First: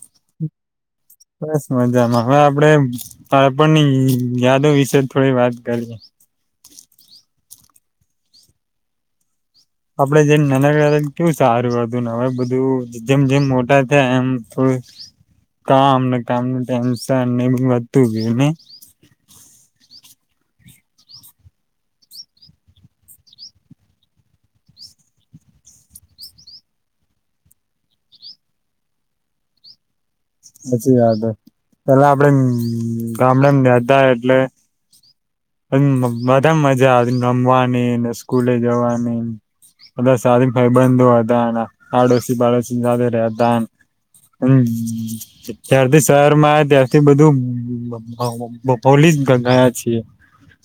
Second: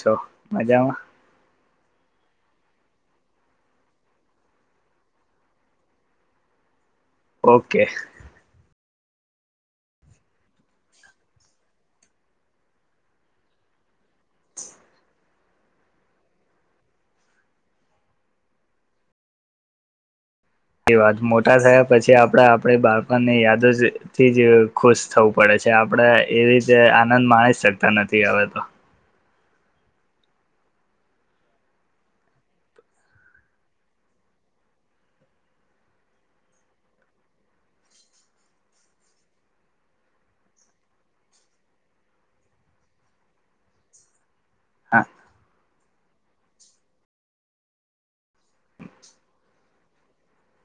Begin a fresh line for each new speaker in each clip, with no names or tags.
છો મજામાં.
બસ મજામાં હવે આપડે પાળપણની યાદો વિશે થોડી વાત કરીએ.
ઓકે.
આપડે જેમ નાનાકારા કેવું સારું કરતું ને હવે બધું જેમ જેમ મોટા. એમ તો. કામ ને કામનું ટેન્શન ને વધતું ગયું ને.
એ વાત મોટા થયા પછી આપણે આપણે બાળપણની યાદોથી જ ખુશ થવું પડે છે આપણે એવી રીતે આનંદ માણી શકતા નથી હવે તો.
સાચી યાદ પેલા આપડે ગામડાેને દ્યાતાા એટલે. પણ બધા મજા આવીને રમવાની ને સ્કૂલે જવાનીબધા ભાઈબંધો હતા. પાડોશી પાડોશી સાથે રહેતા ને.. હમ,
હા
ચાર દસ. [unintelligible] [unintelligible] [inaudible] [inaudible]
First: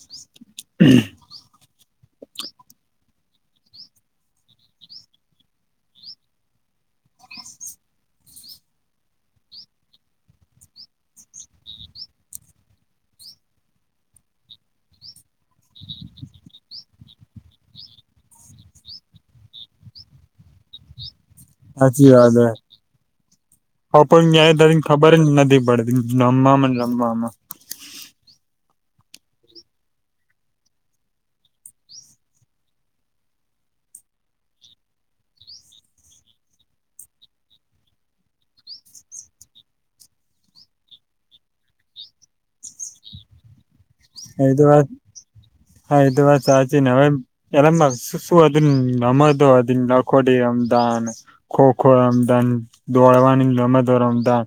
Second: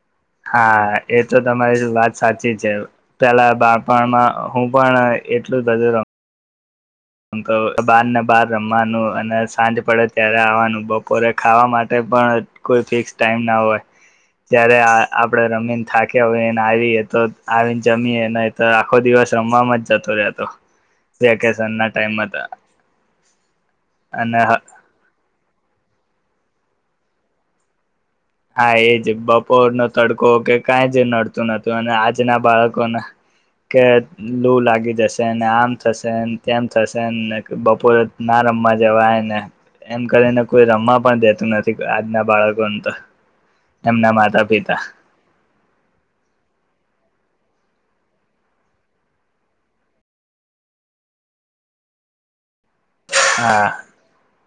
હા, એ તો તમારી વાત. સાચી છે. પેહલા બાળપણમાં હું પણ એટલું જ બધું રમ. તો બારને બાર રમવાનું અને સાંજ પડે. ત્યારે આવવાનું બપોરે ખાવા માટે પણ કોઈ ફિક્સ ટાઈમ ના હોય. જ્યારે આપણેે રમીને થાક્યા હોયને આવીએ. તો આવીને જમીએ ન તો આખો દિવસ રમવાવામાં જ જતો રહેતો.. [unintelligible] અને
[unintelligible] [unintelligible]
હા, એ જ બપોરનો તડકો કે કઈ જ નડતું નતું. અને આજના બાળકોને કે લૂ લાગી જશે. આમ થશે, તેમ થશેને બપોરે ના રમવા જવાયને. એમ કરીને કોઈ રમવા પણ દેતું નથી આજના બાળકોને તો. એમના
એ,
માતા પિતા
વાર હા, એ વાત સાચી નવે પહેલા શું હતું, રમતો હતીનખોટી રમતા અને ખોખો રમતા અન [unintelligible] દોડવાની
હા
રમતો રમતા.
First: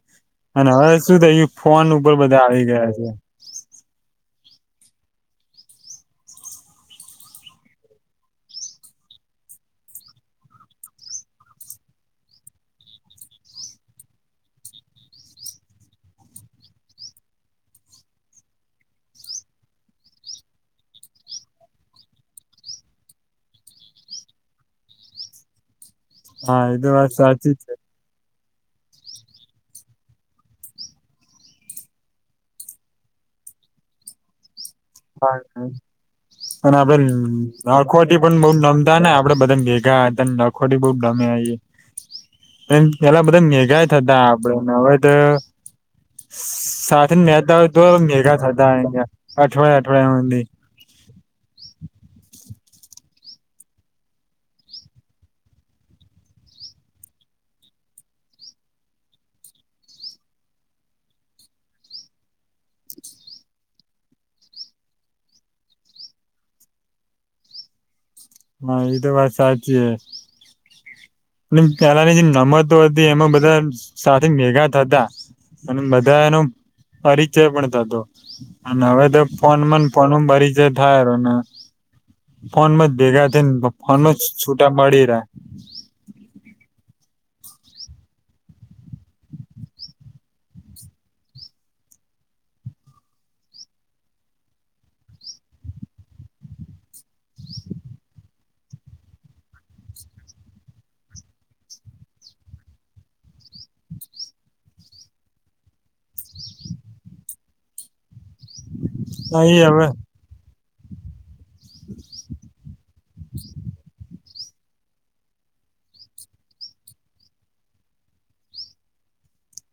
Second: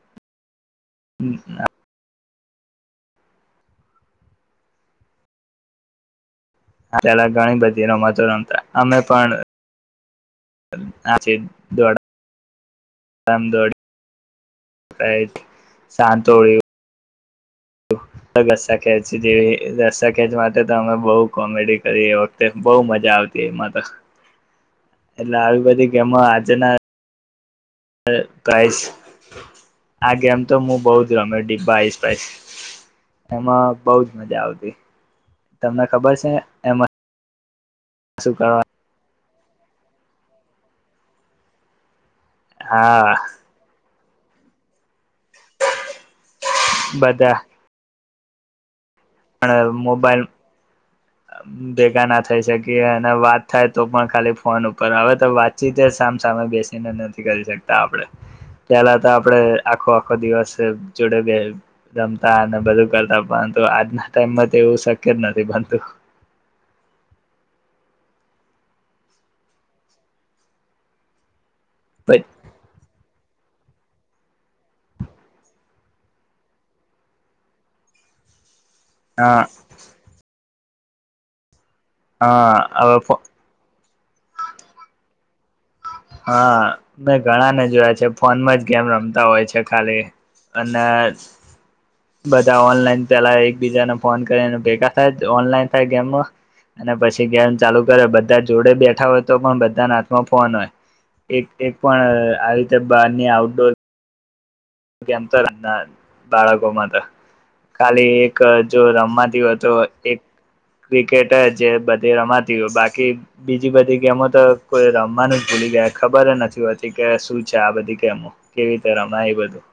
અને હવે શું થઈ ગયું ફોન ઉપ ઉપર બધા આવી ગયા છે
ત્યારે ઘણી બધી રમતો રમતા, અમે પણ [inaudible] ધમ દોડી, સાંતોળિયુ રસ્સા ખેચ જેવી, રસા ખેચ માટે તો અમે બહ કોમેડી કરી, એ વખતે બહુ મજા આવતી, એમાં તો એટલે આવી બધી ગેમો
હા,
આજના
એ તો વાત સા ચી છે [inaudible]
[unintelligible] આ, ગેમ તો મુ બહુ જ રમ્યો ડિબ્બા આઈસપાઈસ, એમાં બઉજ મજા આવતી તમને ખબર છે એમાં
[unintelligible] નખોટી
શું
પણ બઉ
કરવા
રમતા ને આપડે બધાને ભેગા તને નખોડી બહુ ગમે આવી એમ
હા
પેલા બધા ન મેગા જ [unintelligible] થતા આપણે, હવે
બધા
[unintelligible] [unintelligible]
પણ મોબાઈલ
[unintelligible]
ભેગા ના થઈ શકી, અને વાત થાય તો પણ ખાલી ફોન ઉપર, હવે તો વાતચીત સામ સામે બેસીને નથી કરી શકતા આપણે, પેહલા તો આપડે આખો આખો દિવસ જોડે બે રમતા અને બધું કરતા, પણ, આજના ટાઈમમાં એવું શક્ય જ નથી બનતું
હા, એ તો વાત સાચી હ અને પહેલાની જે રમતો હતી, એમાં બધા બધા સાથે મેગા થતા અને બધા એનો પરિચય પણ થતો હવે તો
હા
ફોન માં ફોન બરી જે [inaudible] ભાયારો ના
હા, હ
બેગા થઈને ફન છ છુટા મળડીરા
હા મેં ઘણા ને જોયા છે ફોનમાં જ ગેમ રમતા હોય છે ખાલી અને બધા ઓનલાઈન પેલા એકબીજાને ફોન કરીને ભેગા થાય ઓનલાઈન થાય ગેમમાં અને પછી ગેમ ચાલુ કરે બધા જોડે બેઠા હોય તો પણ બધાને હાથમાં ફોન હોય એક એક પણ આવી રીતે બાર ની આઉટડોર કેમ તોમના બાળકોમાં તો ખાલી એક એક જો રમવાતી હોય
નહી
તો
હવે
એક ક્રિકેટ જે બધી રમાતી હોય બાકી બીજી બધી ગેમો તો કોઈ રમવાનું ભૂલી ગયા ખબર નથી હોતી કે શું છે આ બધી ગેમો કેવી રીતે રમાય એ બધું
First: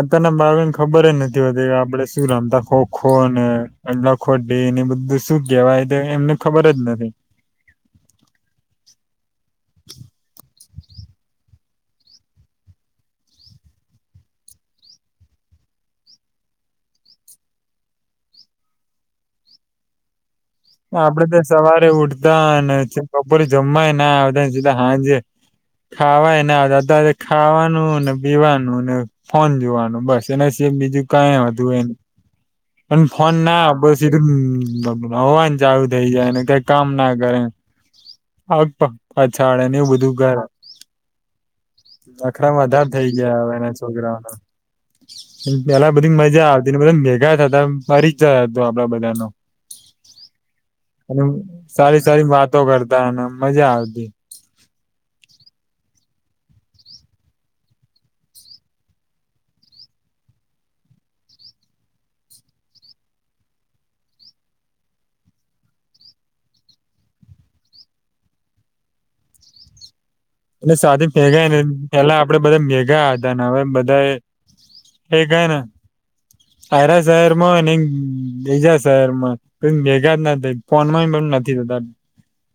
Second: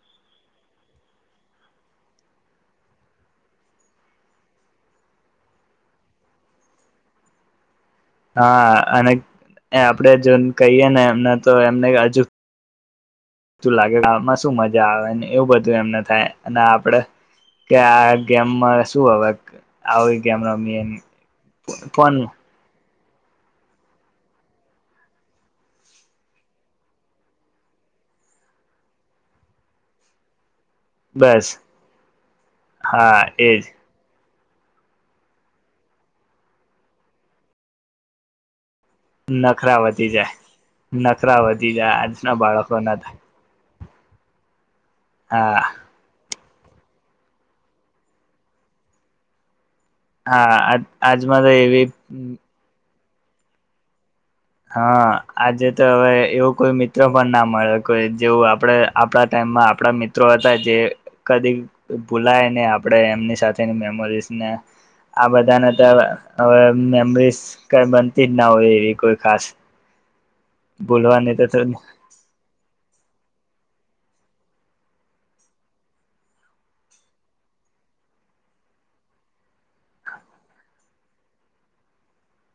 અતારના બાળકો ખબર જ નથી હોતી આપડે શું રમતા ખોખોને અ લાખોડી એ બધું શું કેવાય, તો એમને ખબર જ નથી
હા, અને આપડે જઈ ને કહીએ ને એમને તો એમને હજુ લાગે આમાં શું મજા આવે એવું બધું એમને થાય અને આપડે કે આ ગેમમાં શું હવે આવી ગેમ રમીએ
આપડે તો સવારે
ફોન
ઉઠતા અને બપોરે જમવાય ના આવતા સીધા હાંજે ખાવાય ના આવતા અ ખાવાનું ને પીવાનું ને ફોન જોવાનું બસ એને જે બીજું કઈ
બસ
આવતું એને પણ
હા
ફોન
એજ
ના બસ હમ બબ હોવાન ચાલુ થઈ જાય ને કઈ કામ ના કરે. અચ્છા ડ એને
નખરા
એવું
વધી
બધું
જાય
કરે
નખરા વધી જાય આજના
નખરામાં
બાળકો
વધારે
ના
થઈ
થાય
ગયા હવે એને છોકરાઓનો.
હા
પેલા બધી મજા [unintelligible] મેગા તા દમ પરિચય હતો આપડા બધાનો.
હા આ આજમાં તો એ
પણ મજા આવતી.
હા આજે તો હવે એવો કોઈ મિત્રો પણ ના મળે કોઈ જેવું આપડે આપડા ટાઈમમાં આપડા મિત્રો હતા જે કદી ભૂલાય ને આપડે એમની સાથેની મેમરીઝ ને આ બધાને તો હવે મેમરીસ કઈ બનતી જ ના હોય એવી કોઈ. કાસ.
એટલે સ્વાથી ભેગાને પેલા આપડે બધા મેગા. ધા નવે બધા એ ભેગારા તારા શહેરમાં હોય ને બીજા શહેરમાં પણ ભેગા જ ના થઈ ફોનમાં પણ નથી થતા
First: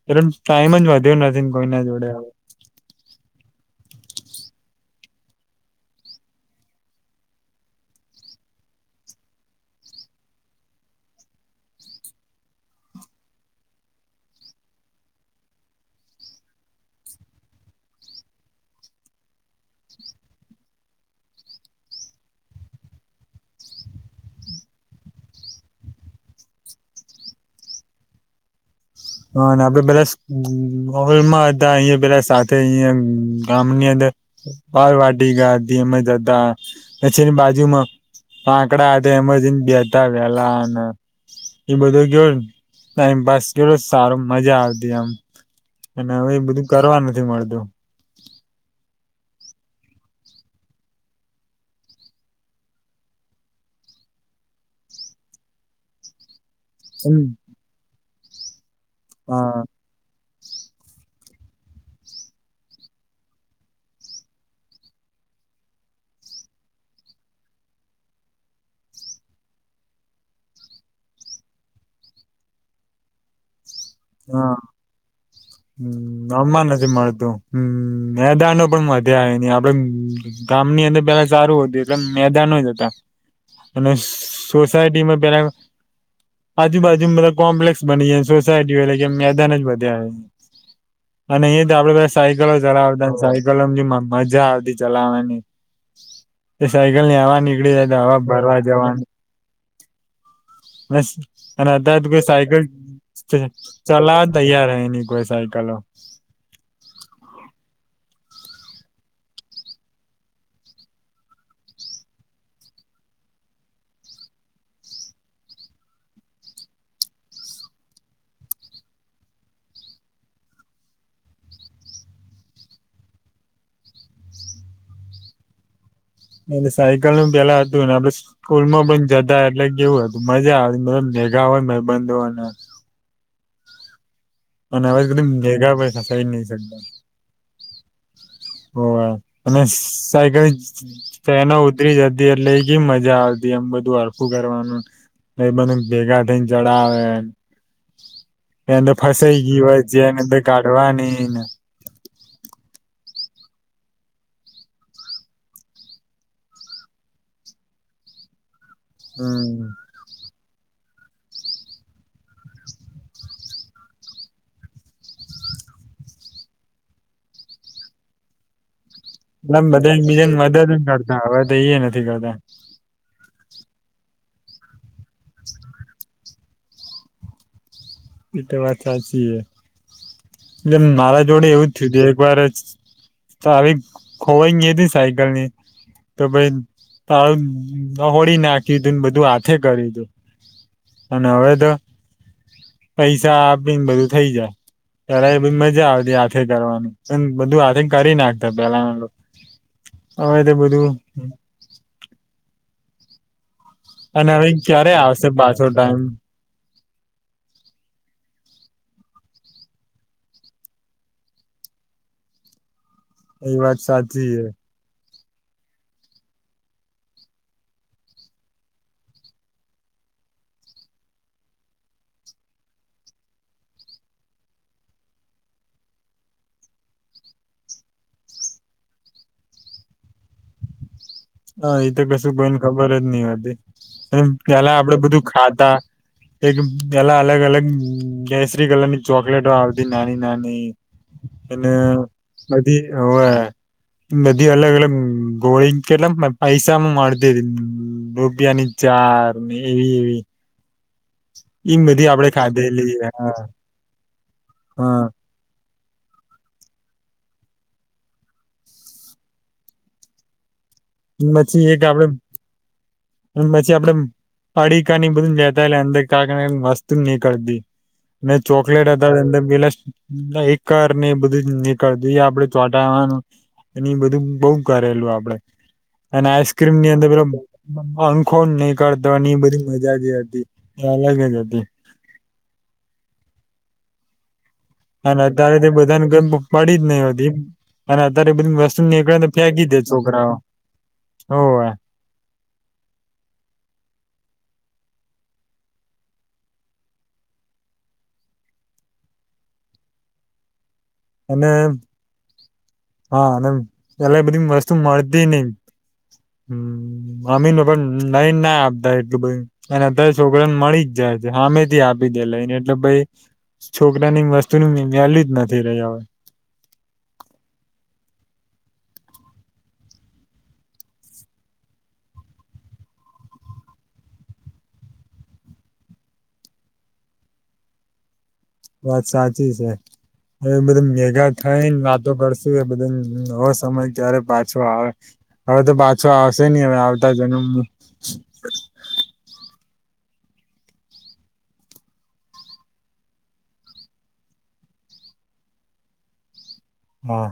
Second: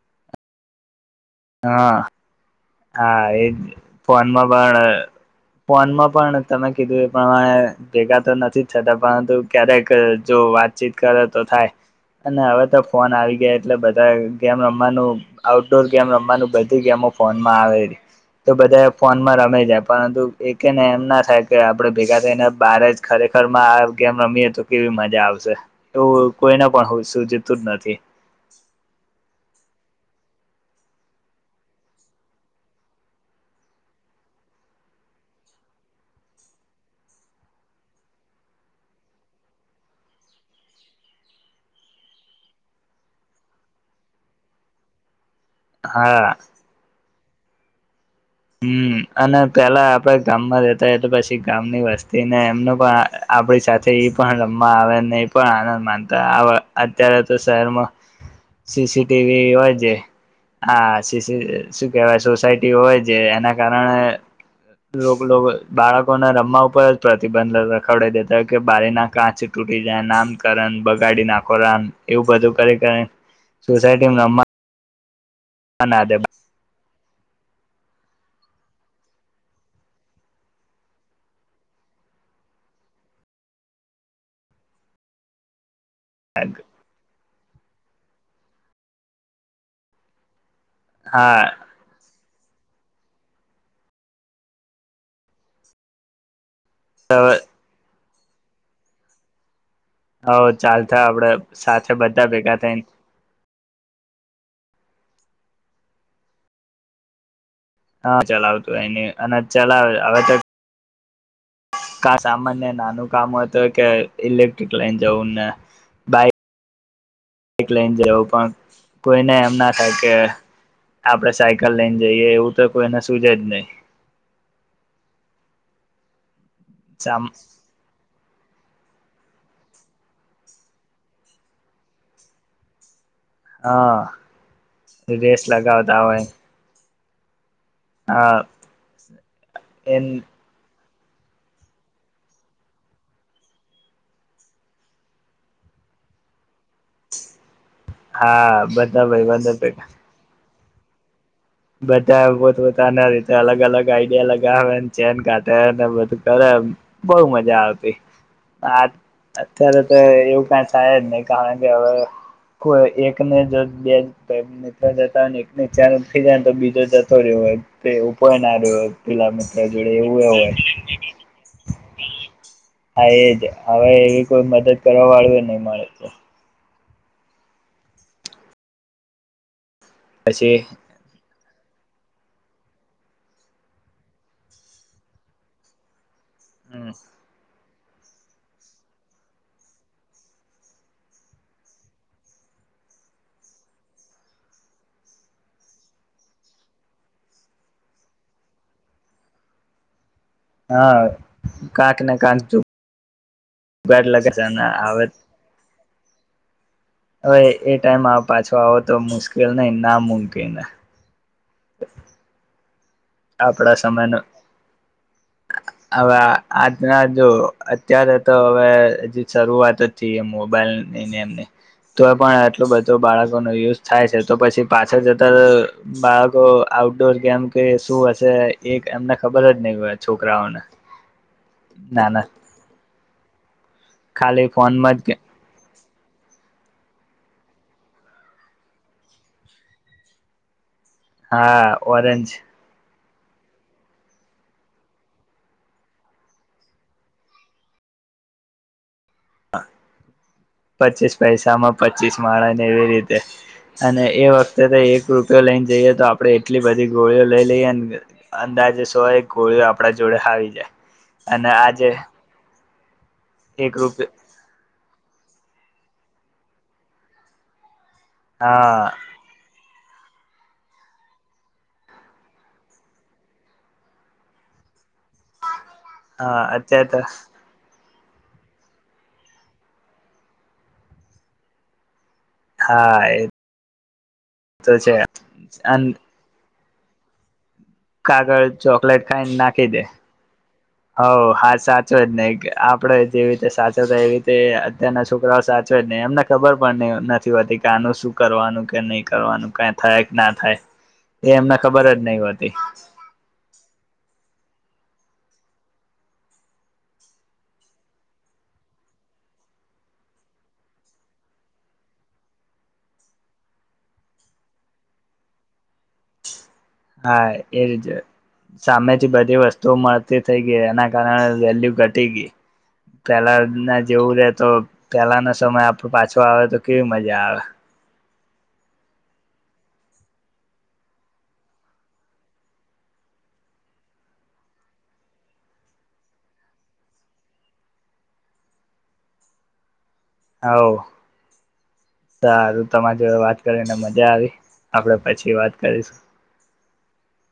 એ ટાઈમ જ વધ્યો ન તીન કોઈના
હા
જોડે હું.
હા એજ ફોનમાં પણ ફોનમાં પણ તમે કીધું એ પ્રમાણે ભેગા તો નથી જ થતા પરંતુ ક્યારેક જો વાતચીત કરે તો થાય અને હવે તો ફોન આવી ગયા એટલે બધા ગેમ રમવાનું આઉટડોર ગેમ રમવાનું બધી ગેમો ફો માં આવે તો બધા એ ફોનમાં રમે જાય પરંતુ એને એમ ના થાય કે આપડે ભેગા થઈને બાર જ ખરેખર આ ગેમ રમીએ તો કેવી મજા આવશે એવું કોઈને પણ સુજતુ જ નથી.
હ આપે બધા ઓવેમાં હતા અયા બધા સાથે અયા ગામની અંદર બાર વાટી ગયા હતી એમ જ હતા પછીની બાજુમાં આકડા હતા એમને બેતા વેલા અને એ બધો કે ટાઈમપાસ કે સારું મજા આવતી એમ. અને
હા
હવે એ બધું કરવાનું. મળતું.
હમ અને પેલા આપડે ગામમાં રહેેતા એતો પછી ગામની વસ્તીને એમનો પણ આપડી સાથે પણ રમવા આવેને એ પણ આનંદ માનતા આવ અત્યારે તો શહેરમાં સીસીટીવી
હા
હોય છે હા. શી શી શું કેવાય સોસાયટી હોય. જે એના કારણે લોક લોક બાળકોમાં રમવા ઉપર જ પ્રતિબંધ લખાડી દેતા કે બારી ના કાચ તૂટી જાય નામકરેને બગાડી નાખોરાન એવું બધું કરી કઈ. સુસાયટી રમવા ના દે
હમ નમા નથી મળ તો હમ મેદાનો પણ વધ્યા અયની આપડે ગામની અંદર પેલા સારું હતું એટલે મેદાનો જ હતા અને સોસાયટીમાં પેલા આજુ બાજુ મેરા. કોમ્પ્લેસ બની ગયા સોસાય એટલે કે મેદાન જ વધ્યા.
હા
અને એ જ આપડે. સાયકલો ચલાવતા સાયકલો જે મજા આવતી ચલાવાની. એ સાયકલ ની હવા નીકળી જાય તો હવા ભરવા જવાનું
ચાલતા આપડે
અને
સાથે
અધાધ કોઈ
બધા ભેગા
સાયકલ
થઈને
ચલાવ તૈયાર હ ન કોઈ સાયકલો
હા ચલાવતું હો ન અને ચલાવે હવે તો કા સામાન્ય નાનું કામ હતું કે ઇલેક્ટ્રિક લઈને જવું ને બાઈકક લઈને જવું પણ કોઈને એમ ના થાય કે આપણેે સાયકલ લઈને જઈએ એવું તો કોઈને સુુંજ જ નહી
એલે સાયકલ નું બેેલા હતુંને આપ સ્કૂલમાં પણ જતા એટલે કેવું હતું મજા આવે મ મેેગા હોય મેબંધો અને
હા
અને હવાજ એકમ
રેસ
ભેગા ભછ
લગાવતા હોય
હસાઈ નહી શકતા
હા
ઓ અને
એમ
સાયકલ ફેનો ઉતરી જતી એટલે એ કે મજા આવતી એમ બધું અડખું કરવાનું એ બધ ભેગા થઈ જડાવે
હા
એંદ
બધા
ફસાઈ
ભાઈબંધો
ગય હોય
ભેગા
જેને કાઢવાની ને
બધા પોત પોતાના રીતે અલગ અલગ આઈડિયા લગાવેને ચેન કાઢેને બધું કરે બહ મજા આવતી
હમ
અત્યારે તો એવુ થાય જ નહી કારણ કે હવે એકને જો બે જતા એક ચાર જને તો બીજો જતો રહ્યો હોય તે ઉપર ના રહ્યો હોય પેલા
એ
મિત્ર જોડે
બધાને
એવું એ
બીજાને મદદ
હોય
કરતા હવે તો નથી કરતા
હા એજ હવે એવી કોઈ મદદ કરવા વાળુ નહી મળે તો
એટ વાત સા
પછી
છીએ એ મારા જોડે એવું ધી એક વાર ચાવ ખોવાઈ ગ હતી સાયકલ ની તો ભાઈ ત હોળી નાખી તું ને બધું હાથે કરી તું અને હવે તો પૈસા આપી ને બધું થઇ જાય પેલા બ મજા આવતી હાથે કરવાની પણ બધું હાથે કરી નાખતા પેલા
હા કાક ને કાક જો
અને હવે ક્યારે
હવે
આવશે પાછો ટાઈમ
હવે એ ટાઈમ પાછો આવો તો મુશ્કેલ નહી ના મૂકીને [inaudible]
એ
આપડા
વાત
સમય ન
સાચી છે.
હવે આજના જો અત્યારે તો હવે હજી શરૂઆત થ એ મોબાઈલનીમ તો પણ આટલું બધું બાળકો ન યુઝ થાય છે તો પછી પાછા જતા બાળકો આઉટડોર ગેમ કે શું હશે એક એમને ખબર જ નહી છોકરાઓને
હ એ તો
નાના
કશું કોઈને ખબર જ નહ હોતી અને
ખાલી
પેલા આપડે
ફોનમાં જ
બધું ખાતા એક પેલા અલગ-અલગ ગસરી કલરની ચોકલેટો આવતી નાની નાની
હા
અને
ઓરેનજ
બધી હવે એ બધ અલગ-અલગ ગોળિંગ કેટલા પૈસામાં મળતી રૂપિયાની. ચાર ને એવી એવી.
પચીસ પૈસામાં
એમ બધી
પચીસ
આપડે
માળા ને એવી
ખાધેલી
રીતે અને. એવ
હા
એક રૂપયો લઈને જઈએ. તો આપડે એટલી બધી ગોળીઓ લઈ લઈએ અંદાજે સો એ ગોળીઓ આપડા જોડે આવી જાય. અને
પછી એક
આજે
આપડે.
એક
પછી આપડે
રૂપ
પાડી કાની બધું જ અંદર ક વસ્તુ ની કળતી. મે ચોકલેટ
હા
હતા એ પેલા એકર ને બધું જ નીકળું આપડે ચોંટાવાનું એ બધું બઉ કરેલું આપડે. અને
હા
આઈસ્ક્રીમ
અત્યારે
ની
તો
અંદર પે આંખો નહકળતાની બધી મજા જ હતી અલગ જ હતી.
હા એ. તો છે
અને અત્યારે તે બધાને ગ પડદ નેવ દીપ અને અત્યારે
કાગળ
બધી વસ્તુ નીકળે ને ફેંકી દે છોકરાઓ.
હ હા
હોવે
સાચો જ ને આપડે જેવી રીતે સાચવતા એ રીતે અત્યાર છોકરાઓ સાચ જ નહી એમને ખબર પણ નથી હોતી કે આનું શું કરવાનું કે નહી કરવાનું કઈ થાય કે ના થાય. એ
અને
એમને ખબર જ નહ હોતી.
એટલે બધી વસ્તુ મળતી નઈ હ અમી પણ લઈને ના આપતા એટલું બધ અને અત્યારે છોકરા ને મળી જ જાય છે હમેથી આપી દે લઈને એટલે ભઈ છોકરા ની વસ્તુ ન વલુ જ નથી રહ્યા હો. હ
હા એ સામેથી બધી વસ્તુઓ મળતી થઈ ગઈ એના કારણે વેલ્યુ ઘટી ગઈ, પેલા ના જેવું રે તો પેલાનો સમય આપ પાછો આવે તો કેવી મજા આવે.
વાત સાચી છે, હવે બધા ભેગા થઈને વાતો કરશું બધ નવો સમય ક્યારે પાછો આવે હવે તો પાછો આવશે નહ હવે આવતા જન્મ
હ સારું તમારી જોડ વાત કરીને મજા આવી આપડે પછી વાત કરીશું.
હા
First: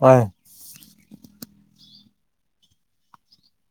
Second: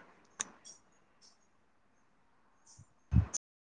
હો.
[unintelligible]